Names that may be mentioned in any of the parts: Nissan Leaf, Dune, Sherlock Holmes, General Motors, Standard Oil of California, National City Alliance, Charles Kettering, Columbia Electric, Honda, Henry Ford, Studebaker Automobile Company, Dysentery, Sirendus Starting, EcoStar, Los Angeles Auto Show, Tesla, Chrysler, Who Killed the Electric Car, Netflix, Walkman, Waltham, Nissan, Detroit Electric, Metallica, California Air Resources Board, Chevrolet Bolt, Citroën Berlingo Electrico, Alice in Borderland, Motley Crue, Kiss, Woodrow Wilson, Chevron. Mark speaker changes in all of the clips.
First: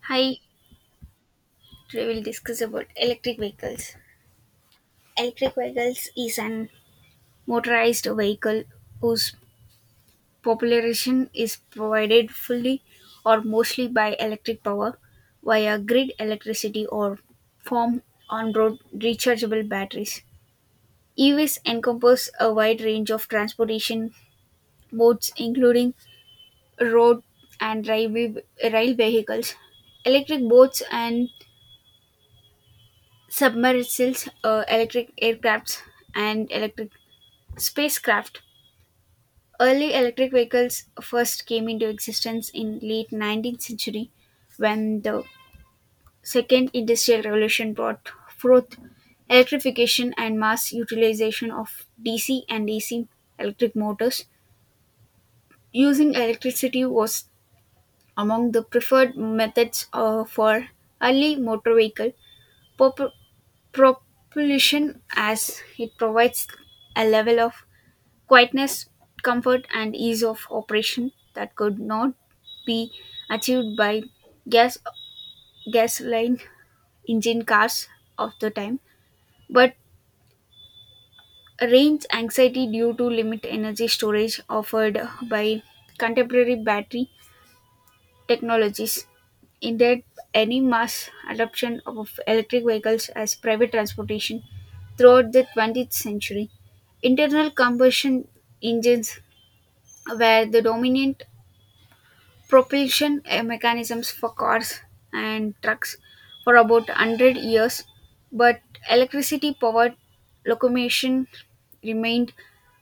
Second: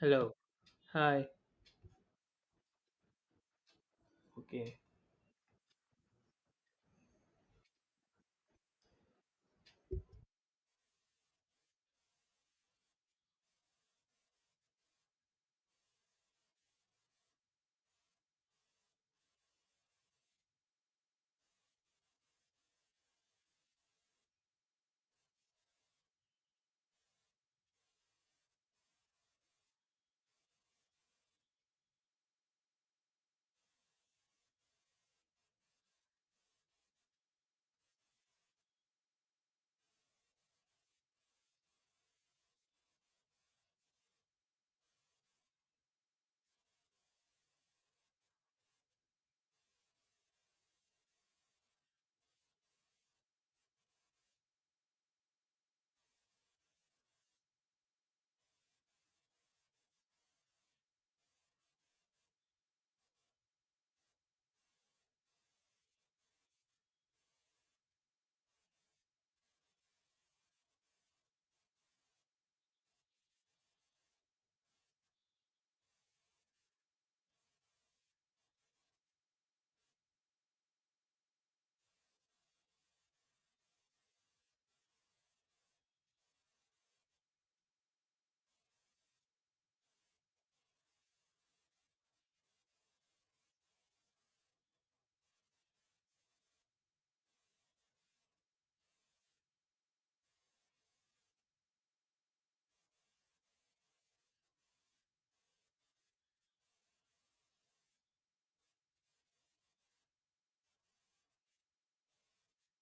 Speaker 1: Hello.
Speaker 2: Hi,
Speaker 1: Hi.
Speaker 2: today we'll discuss about electric vehicles.
Speaker 1: Okay.
Speaker 2: Electric vehicles is an motorized vehicle whose population is provided fully or mostly by electric power via grid electricity or form on-road rechargeable batteries. EVs encompass a wide range of transportation modes including road and railway, rail vehicles, electric boats and submersibles, electric aircrafts, and electric spacecraft. Early electric vehicles first came into existence in late 19th century when the second industrial revolution brought forth electrification and mass utilization of DC and AC electric motors. Using electricity was among the preferred methods for early motor vehicle. Pop- propulsion as it provides a level of quietness, comfort, and ease of operation that could not be achieved by gas gasoline engine cars of the time. But range anxiety due to limit energy storage offered by contemporary battery technologies. Indeed, any mass adoption of electric vehicles as private transportation throughout the 20th century, internal combustion engines were the dominant propulsion mechanisms for cars and trucks for about 100 years, but electricity powered locomotion remained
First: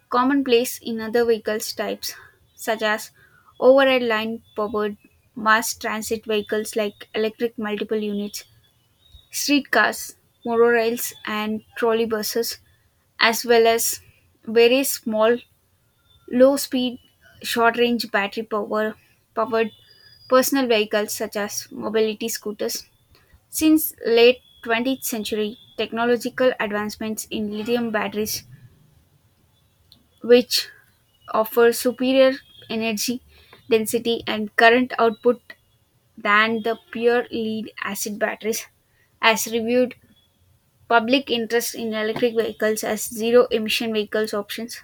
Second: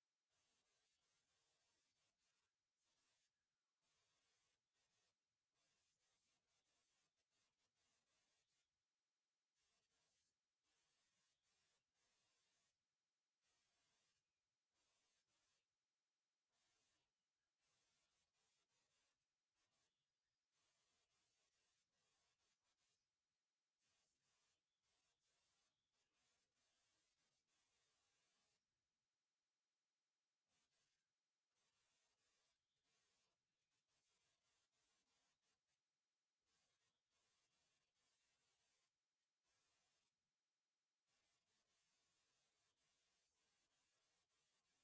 Speaker 2: commonplace in other vehicles types such as overhead line powered mass transit vehicles like electric multiple units streetcars monorails and trolleybuses as well as very small low speed short range battery powered personal vehicles such as mobility scooters since late 20th century technological advancements in lithium batteries which offer superior energy density and current output than the pure lead acid batteries as reviewed public interest in electric vehicles as zero emission vehicles options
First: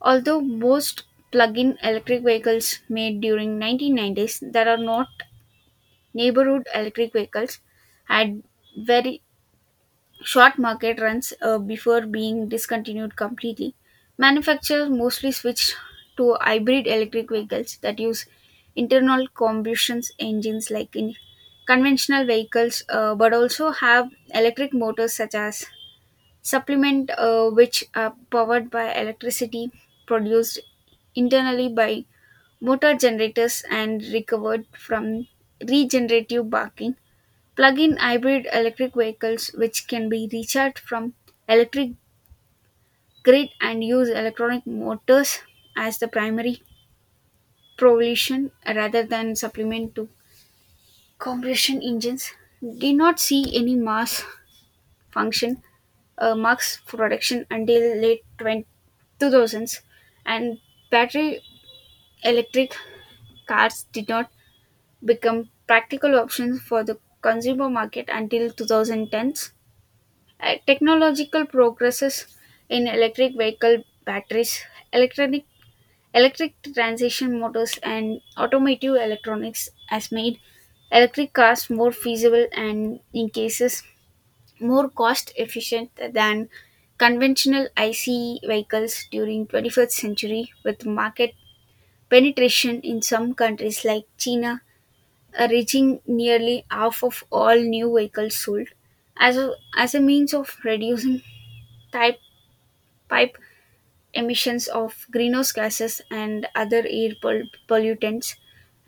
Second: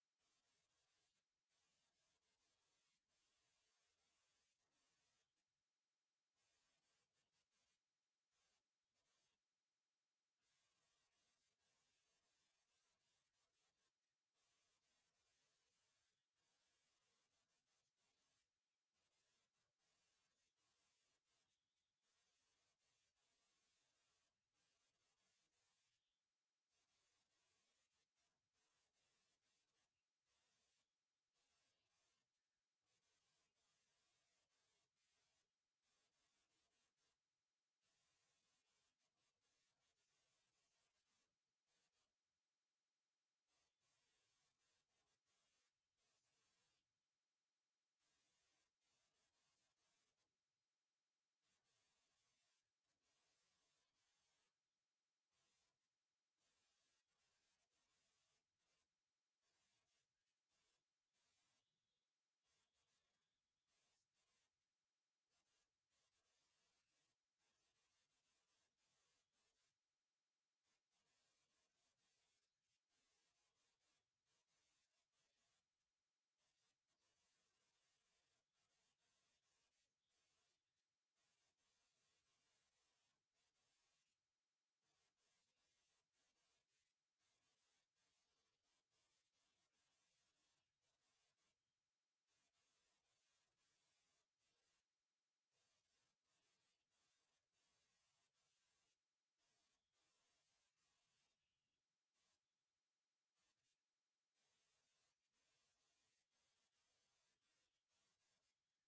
Speaker 2: although most plug-in electric vehicles made during 1990s there are not neighborhood electric vehicles had very short market runs before being discontinued completely. Manufacturers mostly switched to hybrid electric vehicles that use internal combustion engines like in conventional vehicles, but also have electric motors such as supplement, which are powered by electricity produced internally by motor generators and recovered from regenerative braking. Plug-in hybrid electric vehicles which can be recharged from electric grid and use electronic motors as the primary propulsion rather than supplement to combustion engines did not see any mass function max production until late 2000s, and battery electric cars did not become practical options for the consumer market until 2010s. Technological progresses in electric vehicle batteries, electronic electric transition motors, and automotive electronics has made electric cars more feasible and, in cases, more cost efficient than conventional ICE vehicles during 21st century, with market penetration in some countries like China reaching nearly half of all new vehicles sold as a, as a means of reducing type pipe emissions of greenhouse gases and other air pollutants.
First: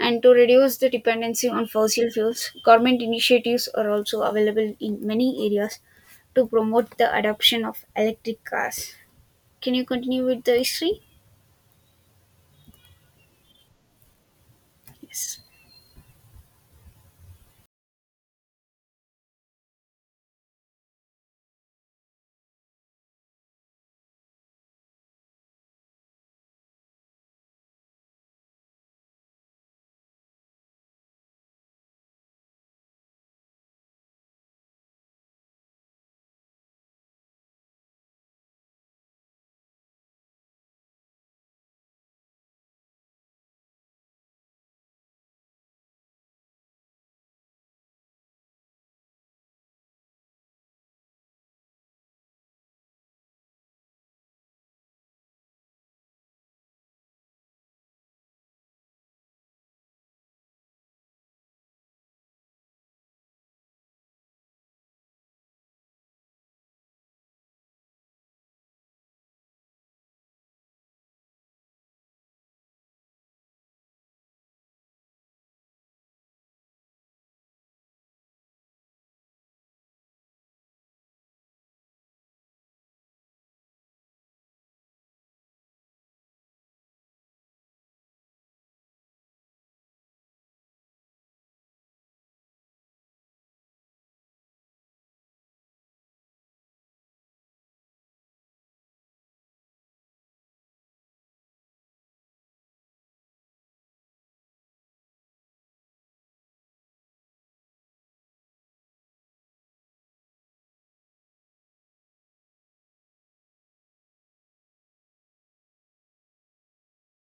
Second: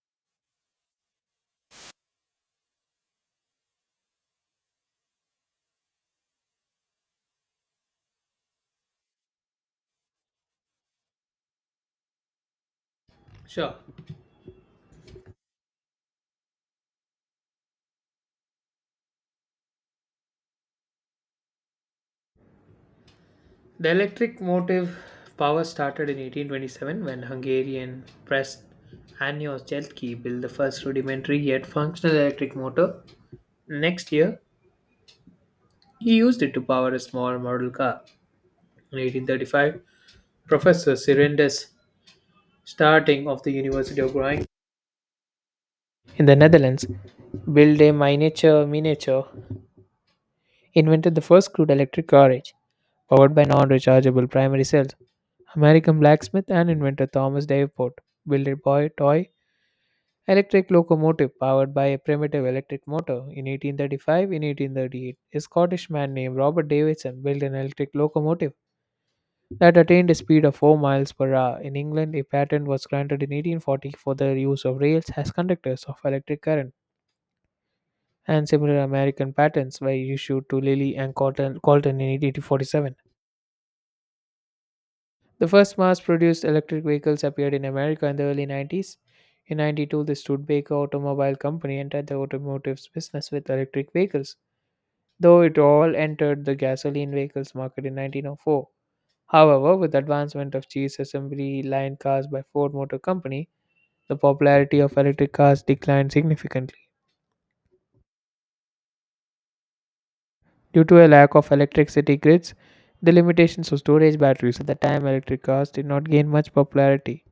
Speaker 2: And to reduce the dependency on fossil fuels, government initiatives are also available in many areas to promote the adoption of electric cars. Can you continue with the history?
Speaker 1: Sure.
Speaker 2: Yes.
Speaker 1: The electric motive power started in 1827 when Hungarian press Anios Jeltki built the first rudimentary yet functional electric motor. Next year, he used it to power a small model car. In 1835, Professor Sirendus Starting of the University of Groningen in the Netherlands built a miniature miniature invented the first crude electric carriage, powered by non rechargeable primary cells. American blacksmith and inventor Thomas Davenport built a boy toy electric locomotive powered by a primitive electric motor. In 1838, a Scottish man named Robert Davidson built an electric locomotive that attained a speed of 4 miles per hour. In England, a patent was granted in 1840 for the use of rails as conductors of electric current, and similar American patents were issued to Lilly and Colton in 1847. The first mass produced electric vehicles appeared in America in the early 90s. In 92, the Studebaker Automobile Company entered the automotive business with electric vehicles, though it all entered the gasoline vehicles market in 1904. However, with the advancement of cheese assembly line cars by Ford Motor Company, the popularity of electric cars declined significantly. Due to a lack of electric city grids, the limitations of storage batteries at the time electric cars did not gain much popularity.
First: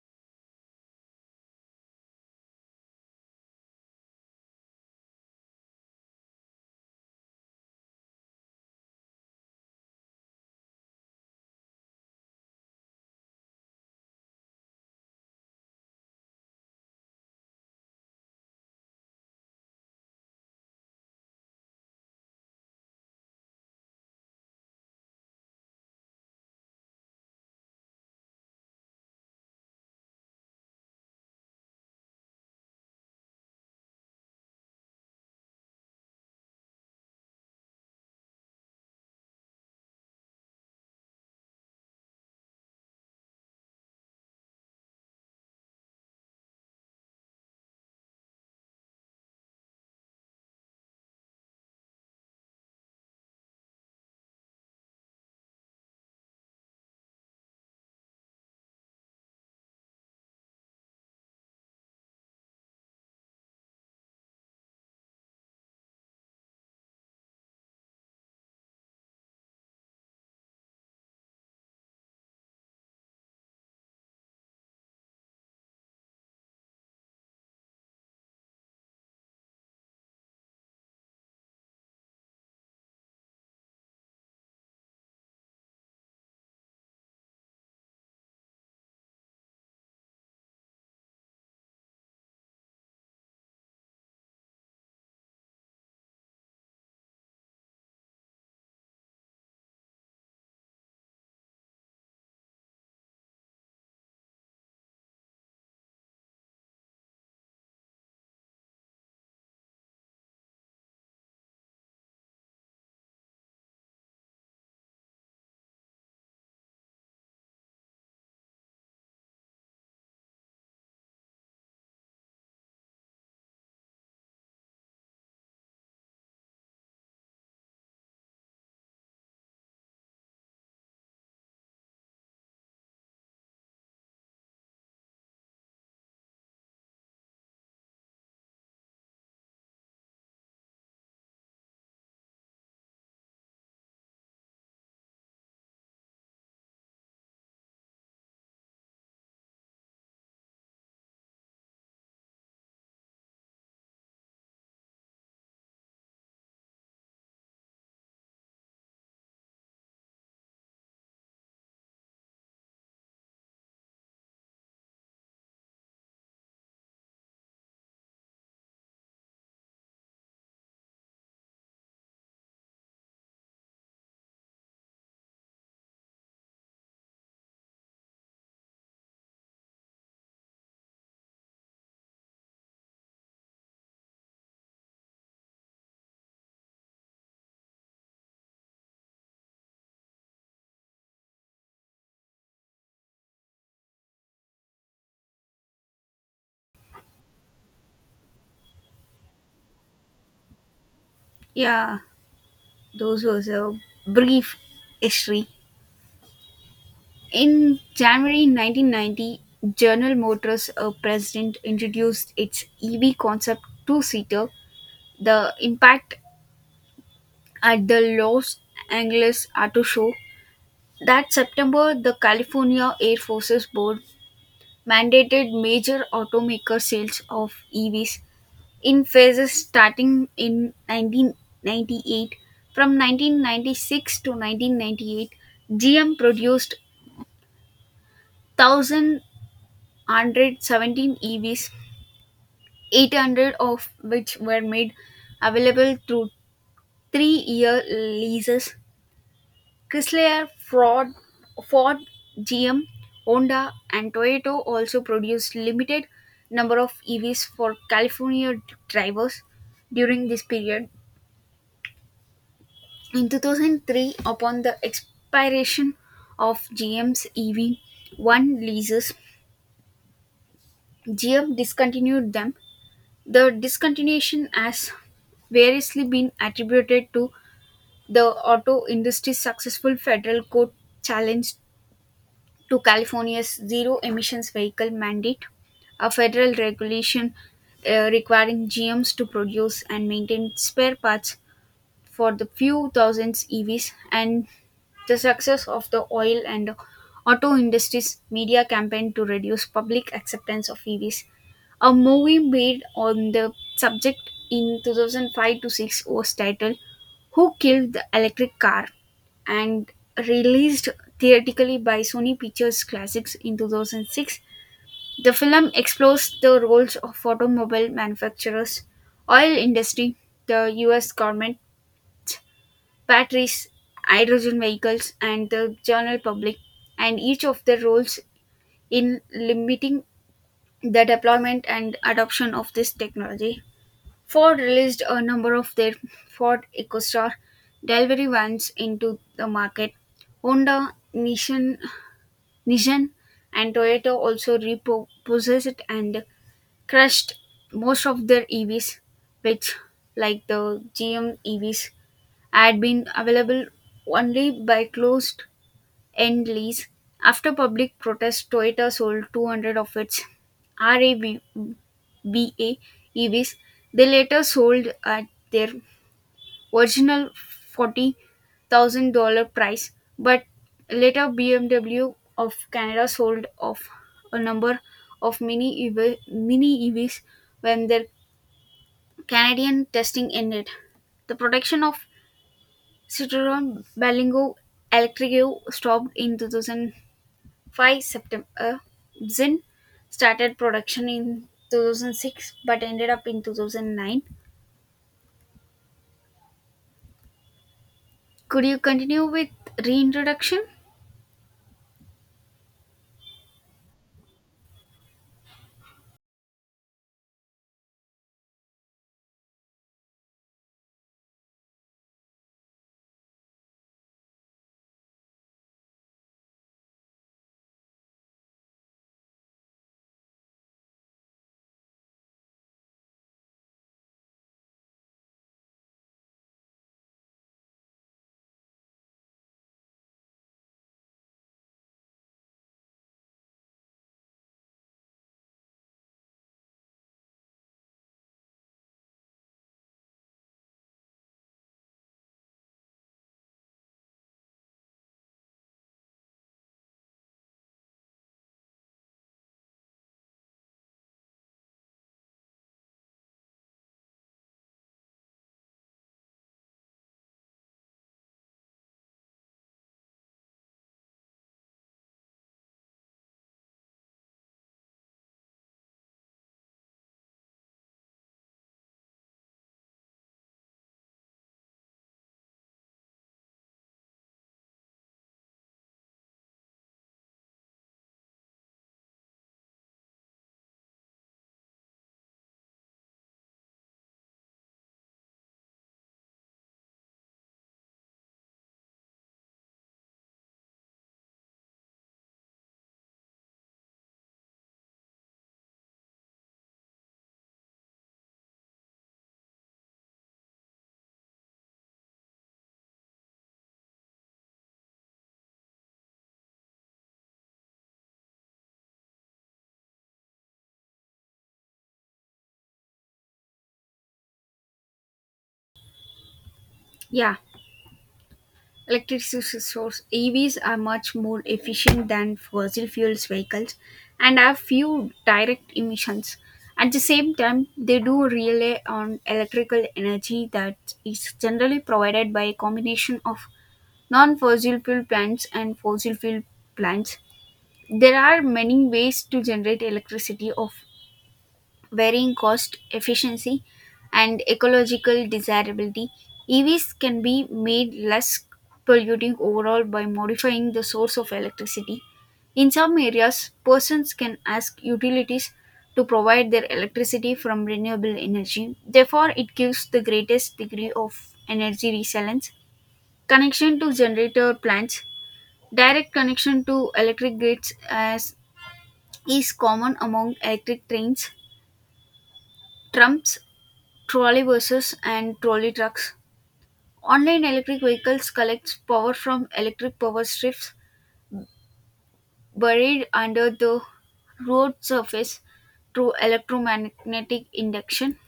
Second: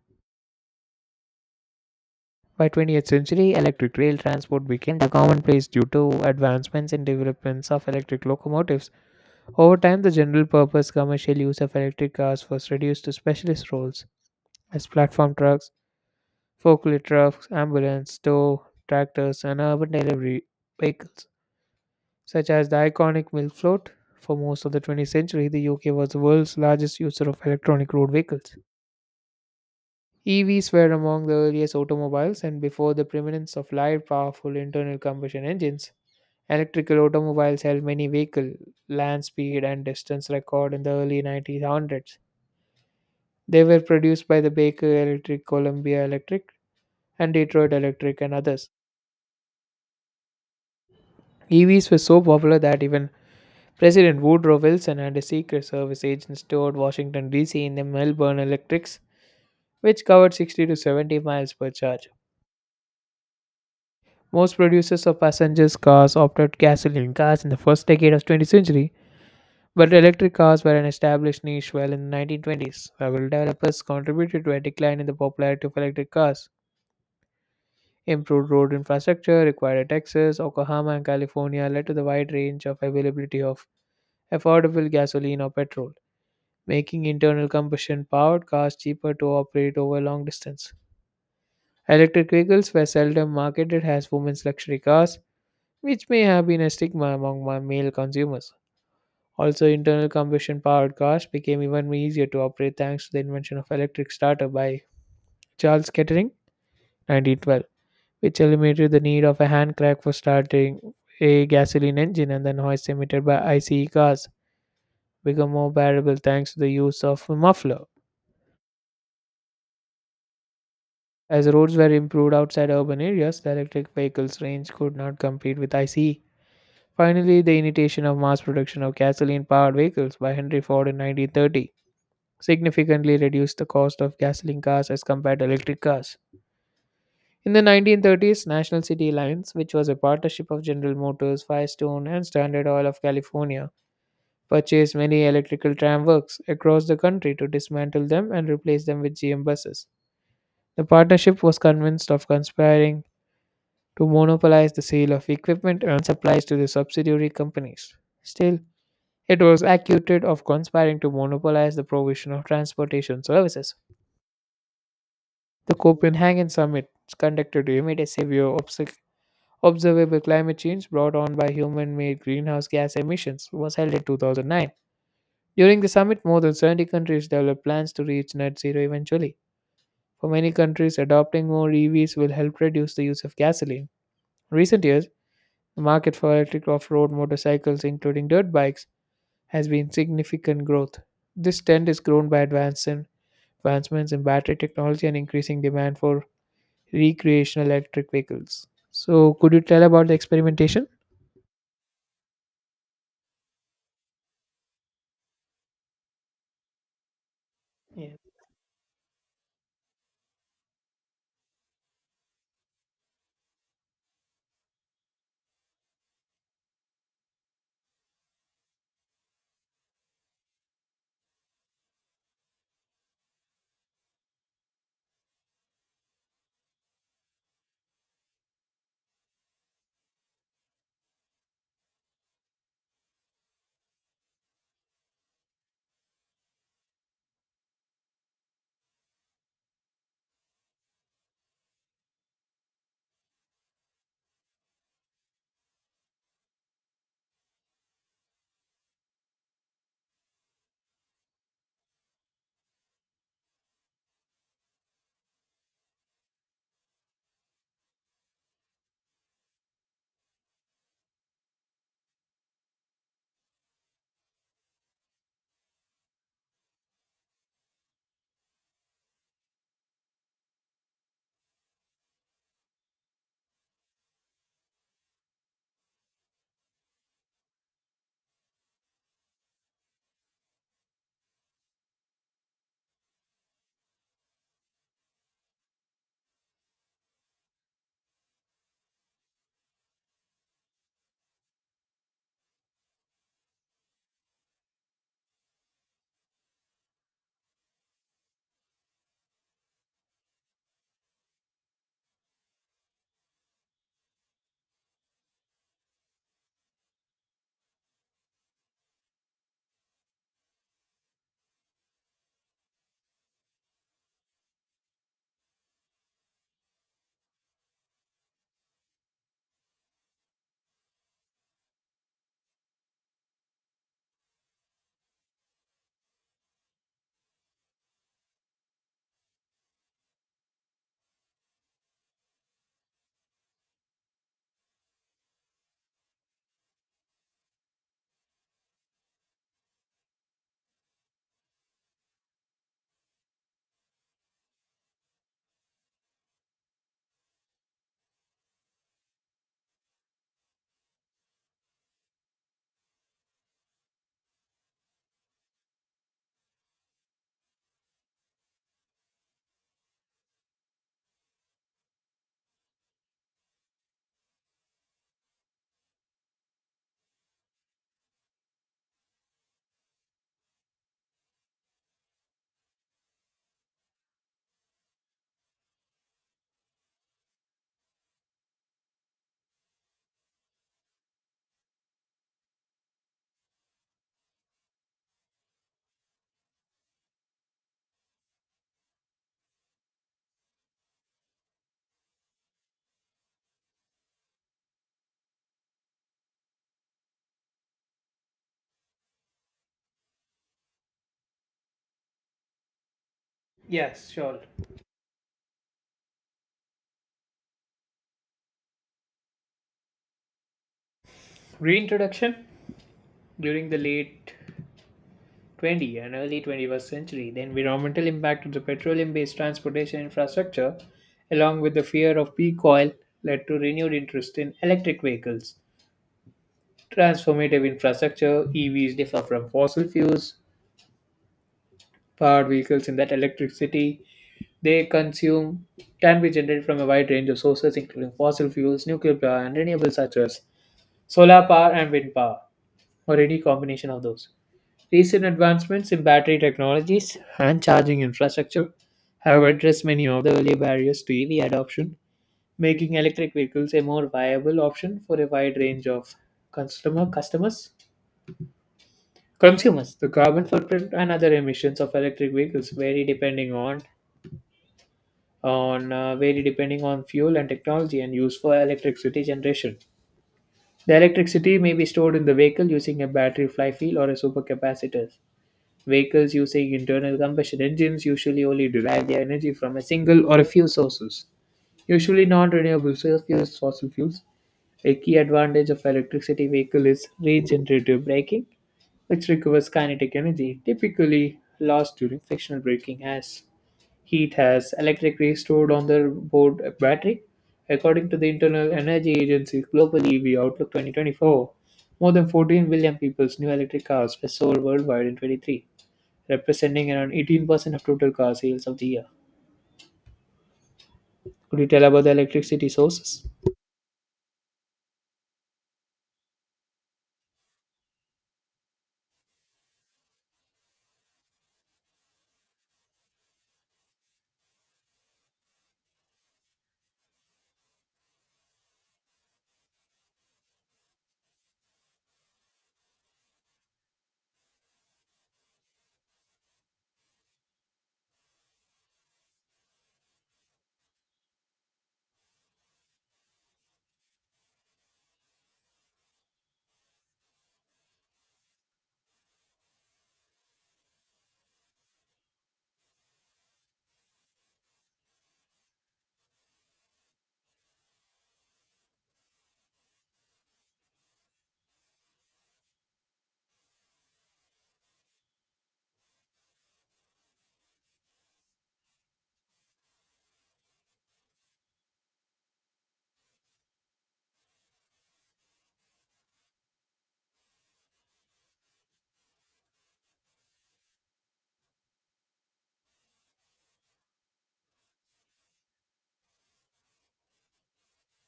Speaker 1: By 20th century, electric rail transport became the commonplace due to advancements in developments of electric locomotives. Over time, the general purpose commercial use of electric cars was reduced to specialist roles as platform trucks, forklift trucks, ambulance, tow, tractors, and urban delivery vehicles, such as the iconic milk float. For most of the 20th century, the UK was the world's largest user of electronic road vehicles. EVs were among the earliest automobiles and before the preeminence of light, powerful internal combustion engines. Electrical automobiles held many vehicle, land speed, and distance record in the early 1900s. They were produced by the Baker Electric, Columbia Electric, and Detroit Electric, and others. EVs were so popular that even President Woodrow Wilson and his Secret Service agents toured Washington, D.C. in the Melbourne Electrics, which covered 60 to 70 miles per charge. Most producers of passenger cars opted gasoline cars in the first decade of 20th century. But electric cars were an established niche well in the 1920s. Several developers contributed to a decline in the popularity of electric cars. Improved road infrastructure required at Texas, Oklahoma, and California led to the wide range of availability of affordable gasoline or petrol, making internal combustion powered cars cheaper to operate over long distance. Electric vehicles were seldom marketed as women's luxury cars, which may have been a stigma among male consumers. Also, internal combustion powered cars became even easier to operate thanks to the invention of electric starter by Charles Kettering, 1912, which eliminated the need of a hand crank for starting a gasoline engine and the noise emitted by ICE cars became more bearable thanks to the use of a muffler. As roads were improved outside urban areas, the electric vehicle's range could not compete with ICE. Finally, the initiation of mass production of gasoline powered vehicles by Henry Ford in 1930 significantly reduced the cost of gasoline cars as compared to electric cars. In the 1930s, National City Alliance, which was a partnership of General Motors, Firestone, and Standard Oil of California, purchased many electrical tram works across the country to dismantle them and replace them with GM buses. The partnership was convinced of conspiring to monopolize the sale of equipment and supplies to the subsidiary companies. Still, it was accused of conspiring to monopolize the provision of transportation services. The Copenhagen Summit conducted to imitate severe observable climate change brought on by human-made greenhouse gas emissions was held in 2009. During the summit, more than 70 countries developed plans to reach net zero eventually. For many countries, adopting more EVs will help reduce the use of gasoline. In recent years, the market for electric off-road motorcycles, including dirt bikes, has been significant growth. This trend is grown by advancements in battery technology and increasing demand for recreational electric vehicles. So, could you tell about the experimentation?
Speaker 2: Yeah, those was a brief history. In
Speaker 1: Yeah.
Speaker 2: January 1990, General Motors president introduced its EV concept two-seater. The impact at the Los Angeles Auto Show. That September, the California Air Forces Board mandated major automaker sales of EVs in phases starting in 1998. From 1996 to 1998, GM produced 1,117 EVs, 800 of which were made available through 3-year leases. Chrysler, Ford, GM, Honda, and Toyota also produced limited number of EVs for California drivers during this period. In 2003, upon the expiration of GM's EV1 leases, GM discontinued them. The discontinuation has variously been attributed to the auto industry's successful federal court challenge to California's zero emissions vehicle mandate, a federal regulation requiring GMs to produce and maintain spare parts for the few thousands EVs, and the success of the oil and auto industry's media campaign to reduce public acceptance of EVs. A movie made on the subject in 2005 to 6 was titled Who Killed the Electric Car, and released theatrically by Sony Pictures Classics in 2006. The film explores the roles of automobile manufacturers, oil industry, the US government, batteries, hydrogen vehicles and the general public, and each of their roles in limiting the deployment and adoption of this technology. Ford released a number of their Ford EcoStar delivery vans into the market. Honda, Nissan, and Toyota also repossessed and crushed most of their EVs, which, like the GM EVs, had been available only by closed end lease. After public protest, Toyota sold 200 of its RAV8 EVs. They later sold at their original $40,000 price, but later BMW of Canada sold off a number of mini EVs when their Canadian testing ended. The production of Citroën Berlingo Electrico stopped in 2000 September 5. Zinn started production in 2006 but ended up in 2009. Could you continue with reintroduction?
Speaker 1: Yes, sure. Reintroduction during the late 20th and early 21st century, the environmental impact of the petroleum based transportation infrastructure, along with the fear of peak oil, led to renewed interest in electric vehicles. Transformative infrastructure, EVs differ from fossil fuels powered vehicles in that electricity they consume can be generated from a wide range of sources, including fossil fuels, nuclear power, and renewables such as solar power and wind power, or any combination of those. Recent advancements in battery technologies and charging infrastructure have addressed many of the early barriers to EV adoption, making electric vehicles a more viable option for a wide range of customers. Consumers, the carbon footprint and other emissions of electric vehicles vary depending on vary depending on fuel and technology and used for electricity generation. The electricity may be stored in the vehicle using a battery flywheel or a supercapacitor. Vehicles using internal combustion engines usually only derive their energy from a single or a few sources, usually non-renewable source fuels, fossil fuels. A key advantage of electricity vehicle is regenerative braking, which recovers kinetic energy typically lost during frictional braking as heat has electrically stored on the board battery. According to the Internal Energy Agency's Global EV Outlook 2024, more than 14 billion people's new electric cars were sold worldwide in 23, representing around 18% of total car sales of the year. Could you tell about the electricity sources?
Speaker 2: Yeah, electricity source EVs are much more efficient than fossil fuels vehicles and have few direct emissions. At the same time, they do rely on electrical energy that is generally provided by a combination of non-fossil fuel plants and fossil fuel plants. There are many ways to generate electricity of varying cost efficiency and ecological desirability. EVs can be made less polluting overall by modifying the source of electricity. In some areas, persons can ask utilities to provide their electricity from renewable energy. Therefore, it gives the greatest degree of energy resilience. Connection to generator plants, direct connection to electric grids as is common among electric trains, trams, trolleybuses, and trolley trucks. Online electric vehicles collect power from electric power strips buried under the road surface through electromagnetic induction,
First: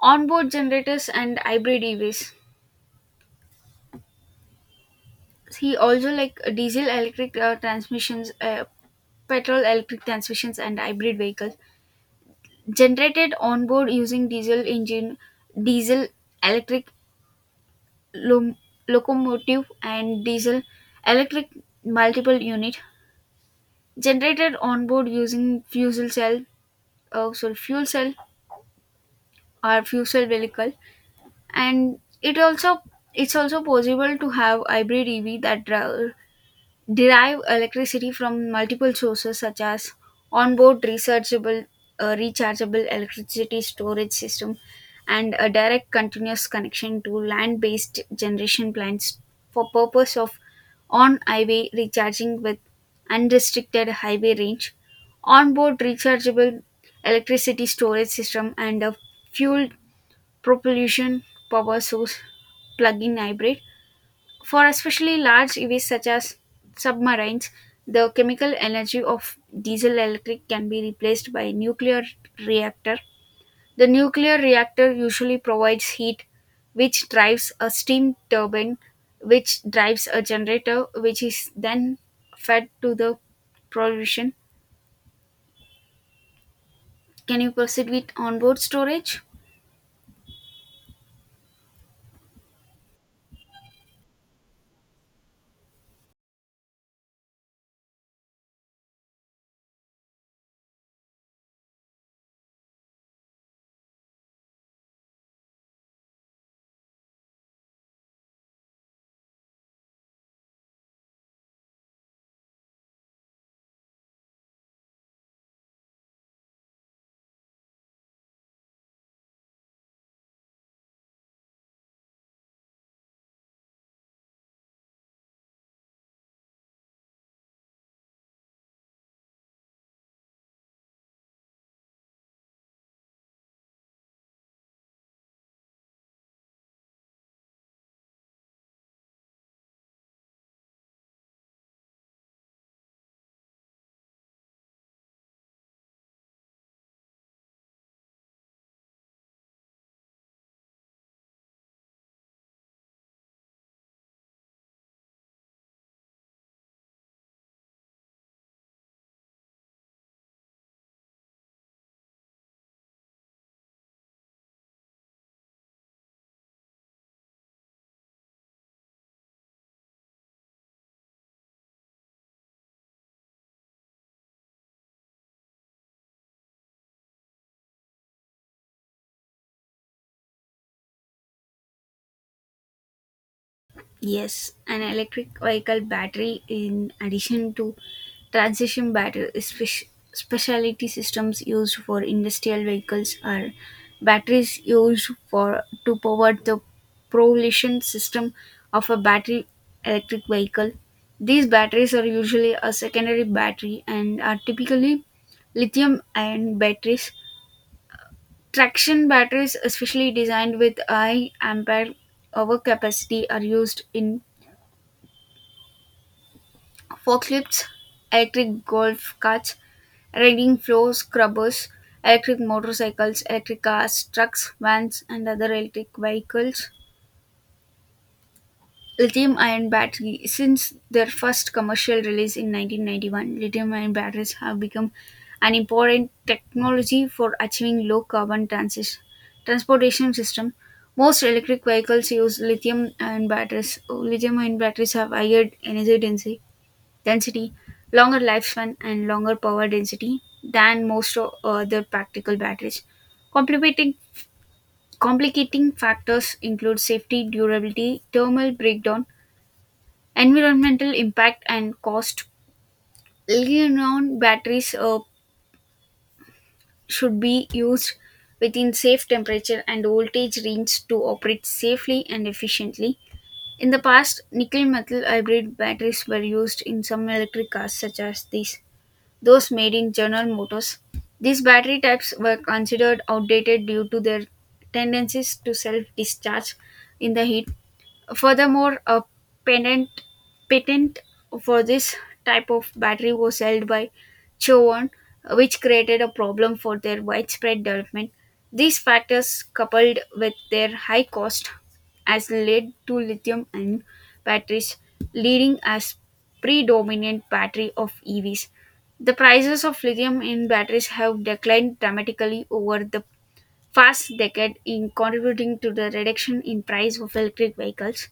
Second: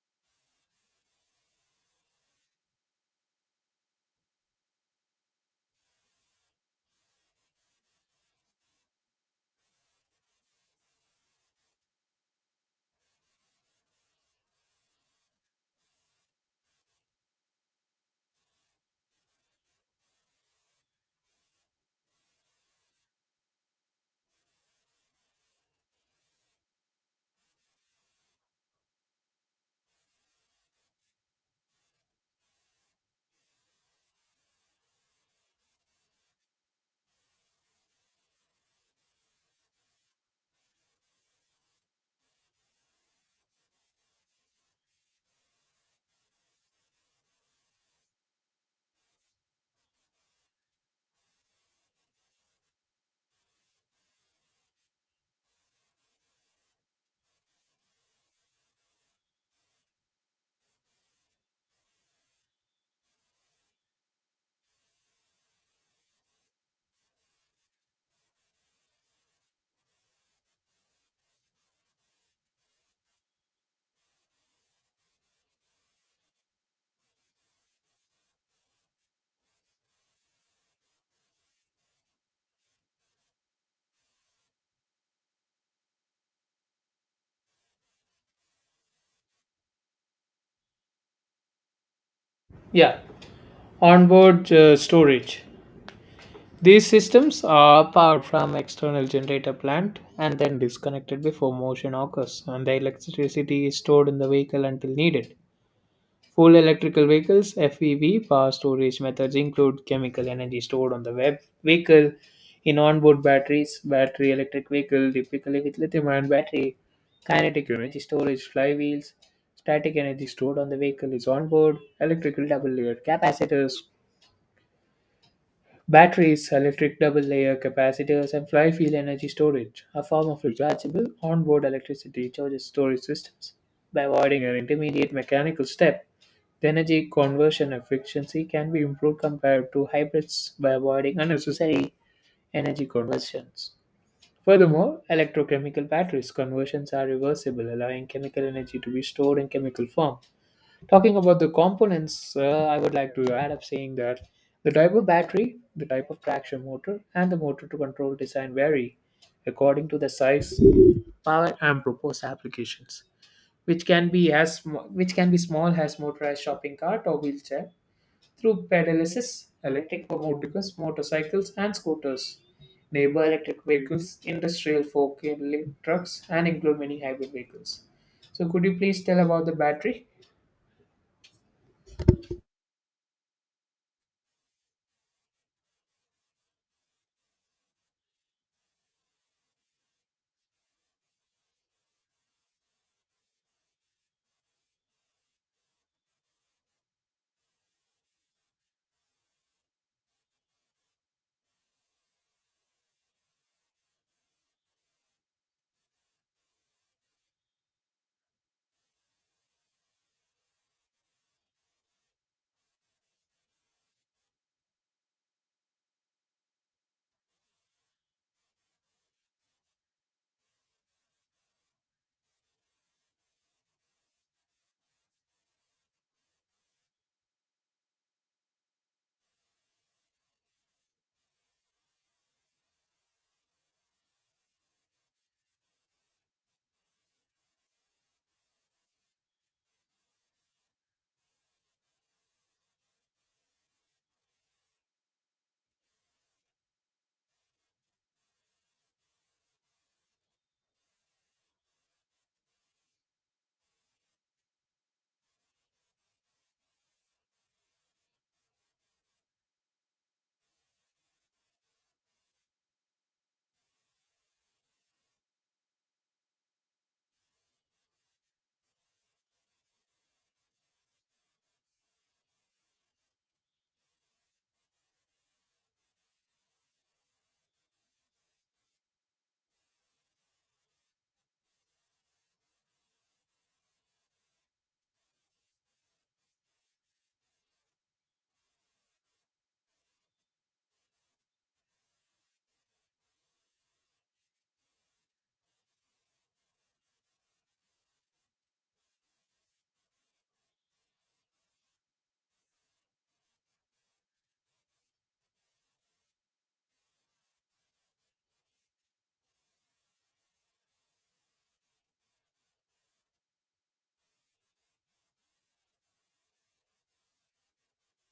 Speaker 2: onboard generators, and hybrid EVs. He also like diesel electric transmissions, petrol electric transmissions, and hybrid vehicles generated onboard using diesel engine, diesel electric lom- locomotive and diesel electric multiple unit generated on board using fuel cell or fuel cell vehicle, and it's also possible to have hybrid ev that derive electricity from multiple sources such as onboard rechargeable electricity storage system and a direct continuous connection to land-based generation plants for purpose of on-highway recharging with unrestricted highway range, onboard rechargeable electricity storage system and a fuel propulsion power source plug-in hybrid. For especially large EVs such as submarines, the chemical energy of diesel electric can be replaced by nuclear reactor. The nuclear reactor usually provides heat which drives a steam turbine which drives a generator which is then fed to the propulsion. Can you proceed with onboard storage?
Speaker 1: Yeah, onboard storage. These systems are powered from external generator plant and then disconnected before motion occurs, and the electricity is stored in the vehicle until needed. Full electrical vehicles (FEV) power storage methods include chemical energy stored on the web vehicle in onboard batteries, battery electric vehicle typically with lithium-ion battery, kinetic energy storage flywheels, static energy stored on the vehicle is onboard, electrical double-layer capacitors, batteries, electric double-layer capacitors, and flywheel energy storage, a form of rechargeable onboard electricity charges storage systems by avoiding an intermediate mechanical step. The energy conversion efficiency can be improved compared to hybrids by avoiding unnecessary energy conversions. Furthermore, electrochemical batteries conversions are reversible, allowing chemical energy to be stored in chemical form. Talking about the components, I would like to add up saying that the type of battery, the type of traction motor, and the motor to control design vary according to the size, power, and proposed applications, which can be which can be small as motorized shopping cart or wheelchair through pedalysis, electric motorcycles, motorcycles and scooters, neighbor electric vehicles, industrial forklift trucks, and include many hybrid vehicles. So, could you please tell about the battery?
Speaker 2: Yes, an electric vehicle battery in addition to transition battery, specialty systems used for industrial vehicles are batteries used for to power the propulsion system of a battery electric vehicle. These batteries are usually a secondary battery and are typically lithium ion batteries. Traction batteries, especially designed with high ampere hour capacity, are used in forklifts, electric golf carts, riding floor scrubbers, electric motorcycles, electric cars, trucks, vans, and other electric vehicles. Lithium ion battery. Since their first commercial release in 1991, lithium ion batteries have become an important technology for achieving low carbon transportation system. Most electric vehicles use lithium ion batteries. Lithium ion batteries have higher energy density, longer lifespan, and longer power density than most other practical batteries. Complicating, complicating factors include safety, durability, thermal breakdown, environmental impact, and cost. Lithium-ion batteries should be used within safe temperature and voltage range to operate safely and efficiently. In the past, nickel metal hybrid batteries were used in some electric cars, such as these. Those made in General Motors. These battery types were considered outdated due to their tendencies to self discharge in the heat. Furthermore, a patent patent for this type of battery was held by Chevron, which created a problem for their widespread development. These factors, coupled with their high cost, has led to lithium ion batteries leading as predominant battery of EVs. The prices of lithium ion batteries have declined dramatically over the past decade in contributing to the reduction in price of electric vehicles,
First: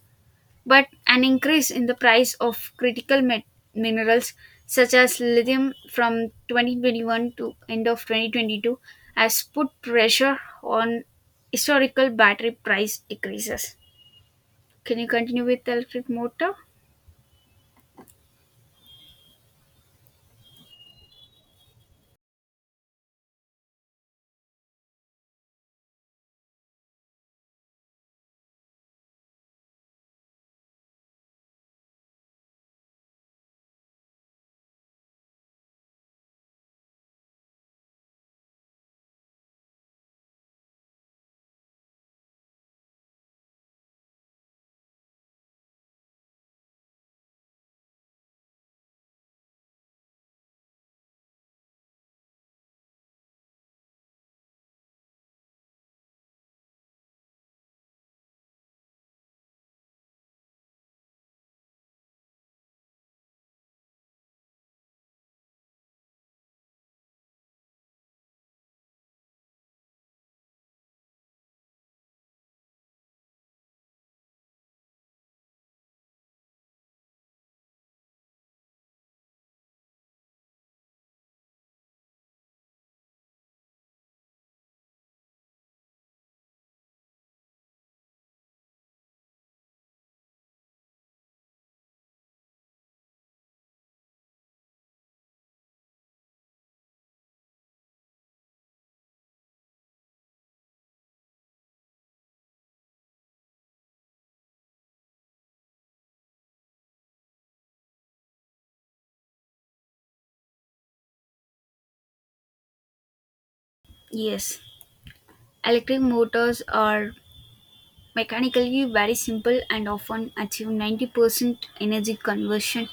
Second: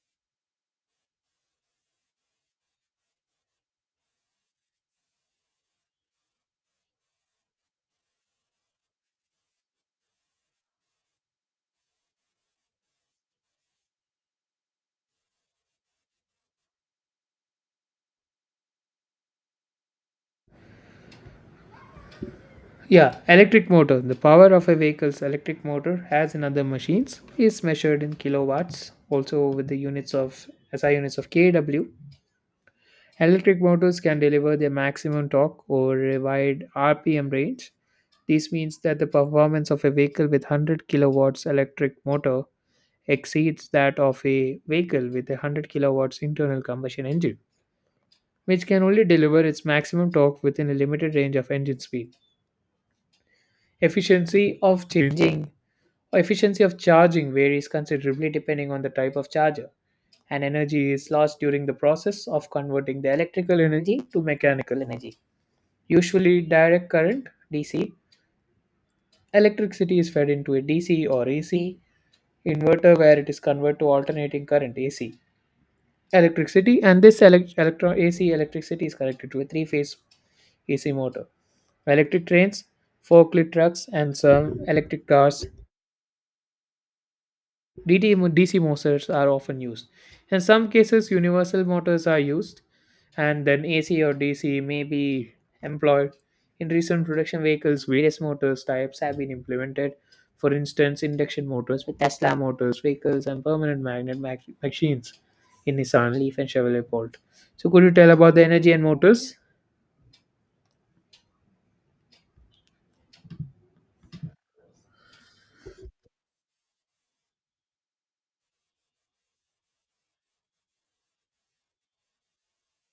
Speaker 2: but an increase in the price of critical minerals such as lithium from 2021 to end of 2022 has put pressure on historical battery price decreases. Can you continue with electric motor?
Speaker 1: Yeah, electric motor. The power of a vehicle's electric motor, as in other machines, is measured in kilowatts, also with the units of SI units of kW. Electric motors can deliver their maximum torque over a wide RPM range. This means that the performance of a vehicle with 100 kilowatts electric motor exceeds that of a vehicle with a 100 kilowatts internal combustion engine, which can only deliver its maximum torque within a limited range of engine speed. Efficiency of changing Efficiency of charging varies considerably depending on the type of charger, and energy is lost during the process of converting the electrical energy to mechanical energy. Usually direct current DC. Electricity is fed into a DC or AC inverter where it is converted to alternating current AC. Electricity and this AC electricity is connected to a three phase AC motor. Electric trains, forklift trucks, and some electric cars DC motors are often used. In some cases, universal motors are used, and then AC or DC may be employed. In recent production vehicles, various motors types have been implemented. For instance, induction motors with Tesla motors vehicles and permanent magnet machines in Nissan Leaf and Chevrolet Bolt. So, could you tell about the energy and motors?
Speaker 2: Yes. Electric motors are mechanically very simple and often achieve 90% energy conversion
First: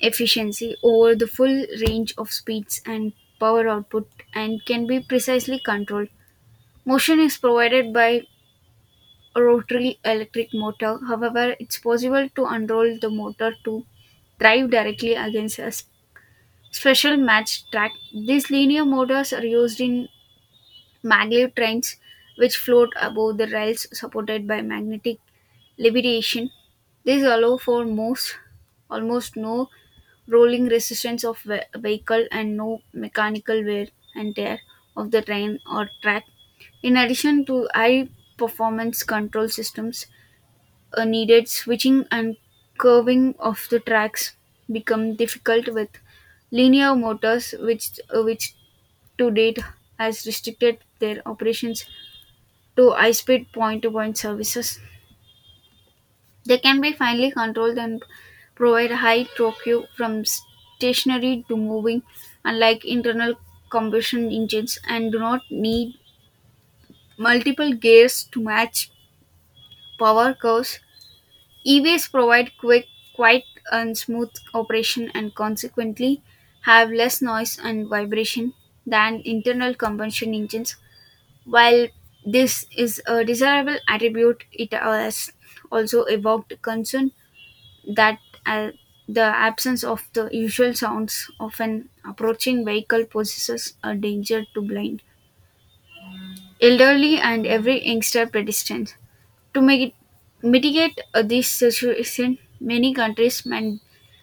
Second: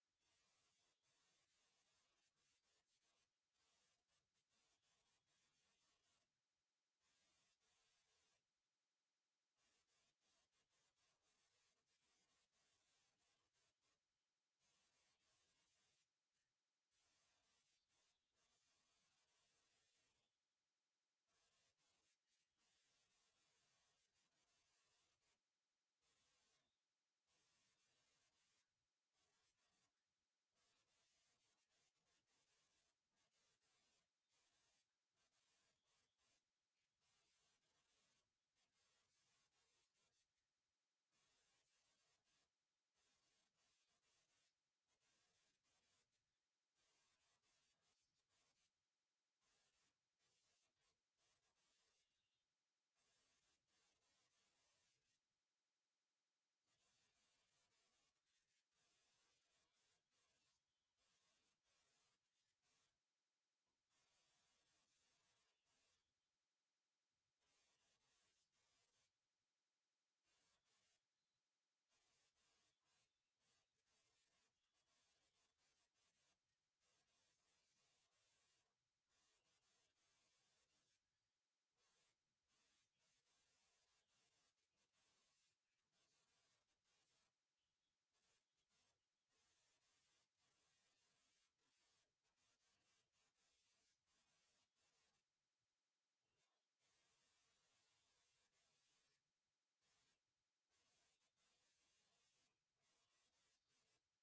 Speaker 2: efficiency over the full range of speeds and power output, and can be precisely controlled. Motion is provided by a rotary electric motor, however, it's possible to unroll the motor to drive directly against a special match track. These linear motors are used in maglev trains which float above the rails supported by magnetic levitation. These allow for almost no rolling resistance of vehicle and no mechanical wear and tear of the train or track. In addition to high performance control systems needed, switching and curving of the tracks become difficult with linear motors which to date has restricted their operations to high speed point to point services. They can be finely controlled and provide high torque from stationary to moving, unlike internal combustion engines, and do not need multiple gears to match power curves. EVs provide quick, quiet, and smooth operation and consequently have less noise and vibration than internal combustion engines. While this is a desirable attribute, it has also evoked concern that uh, the absence of the usual sounds of an approaching vehicle poses a danger to blind, elderly, and every youngster pedestrian. To mitigate this situation, many countries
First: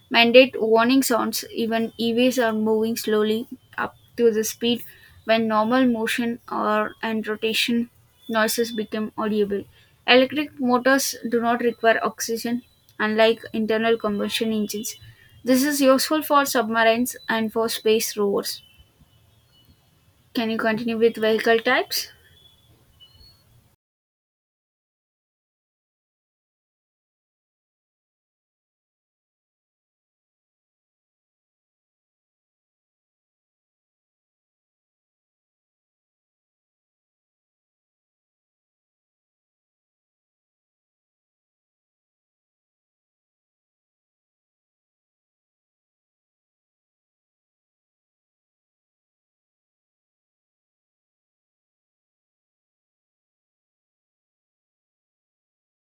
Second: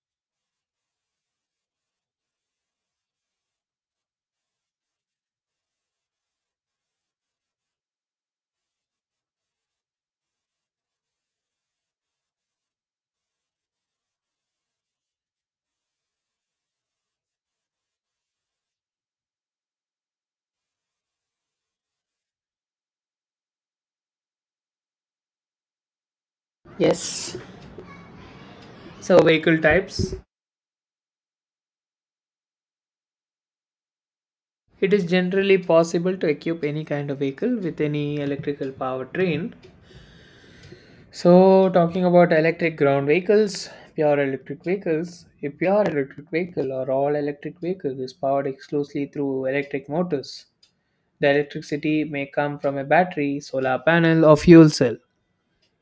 Speaker 2: mandate warning sounds. Even EVs are moving slowly up to the speed when normal motion or and rotation noises become audible. Electric motors do not require oxygen, unlike internal combustion engines. This is useful for submarines and for space rovers. Can you continue with vehicle types?
Speaker 1: Yes. So, vehicle types. It is generally possible to equip any kind of vehicle with any electrical powertrain. So, talking about electric ground vehicles, pure electric vehicles, a pure electric vehicle or all electric vehicle is powered exclusively through electric motors. The electricity may come from a battery, solar panel, or fuel cell.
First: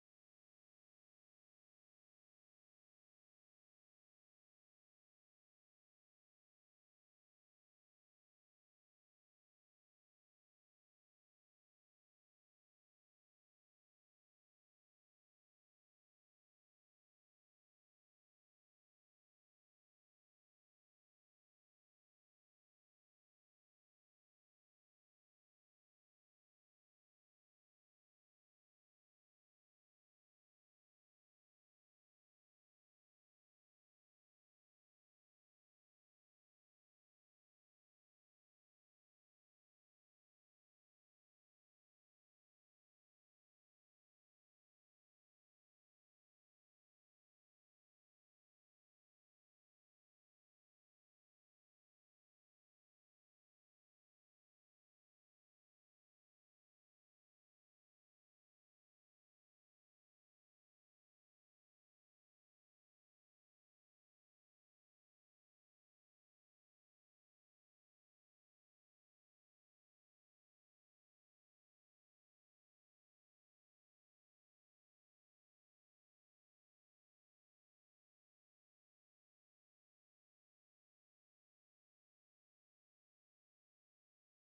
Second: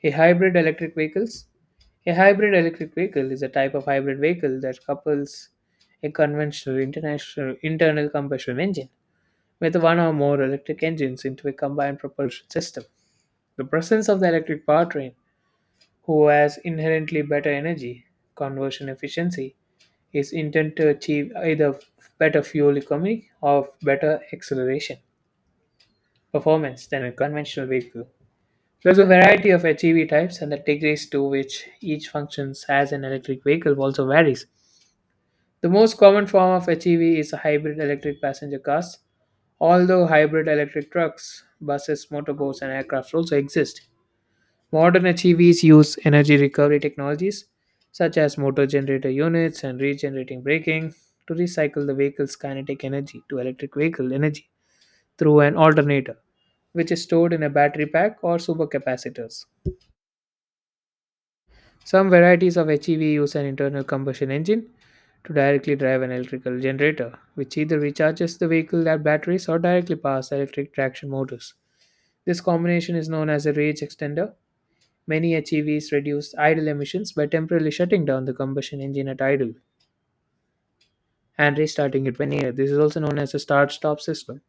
Speaker 1: A hybrid electric vehicles. A hybrid electric vehicle is a type of hybrid vehicle that couples a conventional international internal combustion engine with one or more electric engines into a combined propulsion system. The presence of the electric powertrain who has inherently better energy conversion efficiency is intent to achieve either better fuel economy or better acceleration performance than a conventional vehicle. There's a variety of HEV types, and the degrees to which each functions as an electric vehicle also varies. The most common form of HEV is hybrid electric passenger cars, although hybrid electric trucks, buses, motorboats, and aircraft also exist. Modern HEVs use energy recovery technologies such as motor generator units and regenerating braking to recycle the vehicle's kinetic energy to electric vehicle energy through an alternator, which is stored in a battery pack or supercapacitors. Some varieties of HEV use an internal combustion engine to directly drive an electrical generator, which either recharges the vehicle at batteries or directly powers electric traction motors. This combination is known as a range extender. Many HEVs reduced idle emissions by temporarily shutting down the combustion engine at idle and restarting it when needed. This is also known as a start stop system.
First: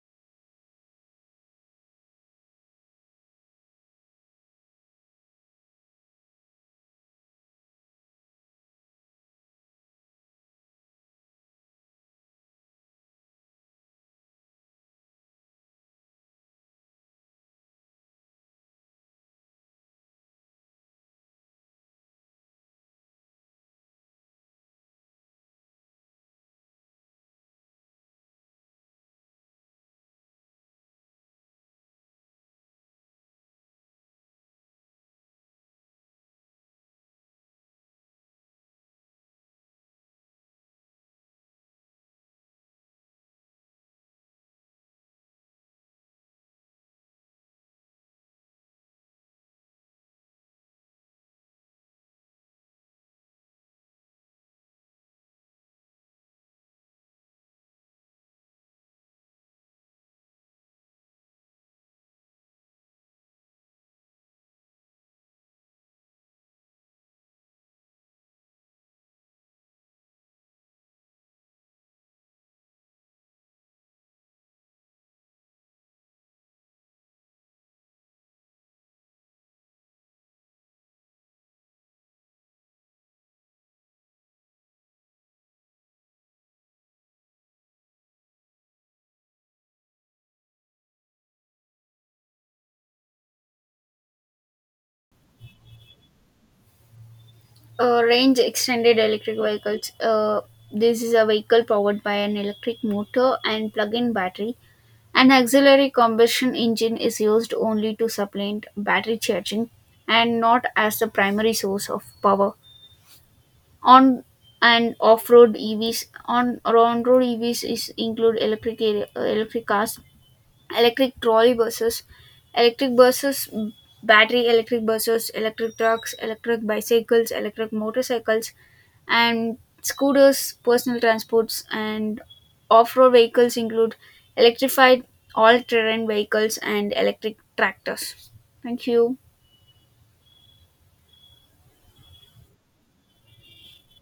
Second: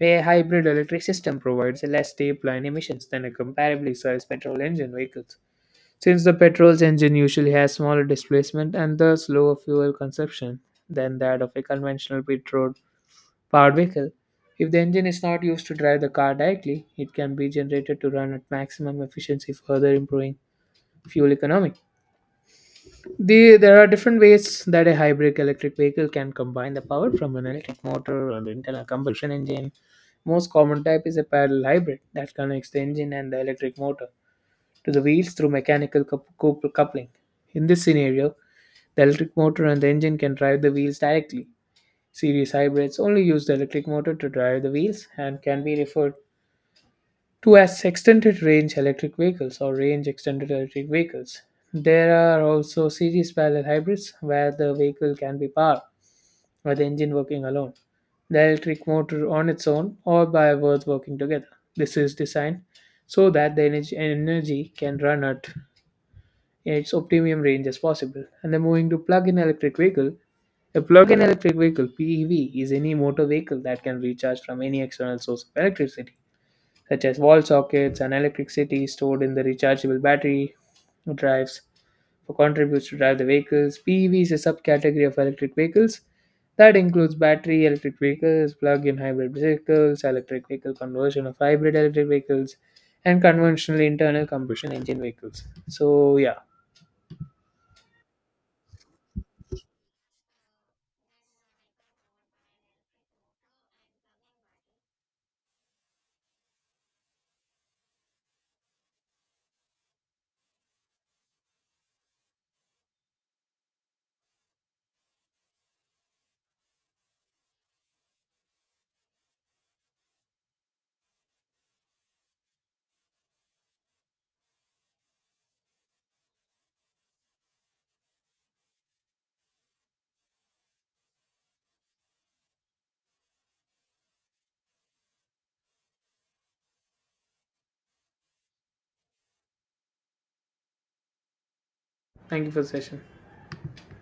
Speaker 1: A hybrid electric system provides less tailpipe emissions than a comparably sized petrol engine vehicles. Since the petrol engine usually has smaller displacement and thus lower fuel consumption than that of a conventional petrol powered vehicle, if the engine is not used to drive the car directly, it can be generated to run at maximum efficiency, further improving fuel economy. There are different ways that a hybrid electric vehicle can combine the power from an electric motor or the internal combustion engine. Most common type is a parallel hybrid that connects the engine and the electric motor to the wheels through mechanical coupling. In this scenario, the electric motor and the engine can drive the wheels directly. Series hybrids only use the electric motor to drive the wheels and can be referred to as extended range electric vehicles or range extended electric vehicles. There are also series parallel hybrids where the vehicle can be powered by the engine working alone, the electric motor on its own, or by both working together. This is designed so that energy can run at its optimum range as possible. And then moving to plug-in electric vehicle, a plug-in electric vehicle (PEV) is any motor vehicle that can recharge from any external source of electricity such as wall sockets and electricity stored in the rechargeable battery drives for contributes to drive the vehicles. PEV is a subcategory of electric vehicles that includes battery electric vehicles, plug-in hybrid vehicles, electric vehicle conversion of hybrid electric vehicles, and conventional internal combustion engine vehicles. So yeah,
Speaker 2: Range extended electric vehicles. This is a vehicle powered by an electric motor and plug-in battery. An auxiliary combustion engine is used only to supplement battery charging and not as the primary source of power. On and off-road EVs: on on-road EVs is include electric cars, electric trolley buses, electric buses, battery electric buses, electric trucks, electric bicycles, electric motorcycles, and scooters, personal transports, and off road vehicles include electrified all terrain vehicles and electric tractors. Thank you.
Speaker 1: thank you for the session.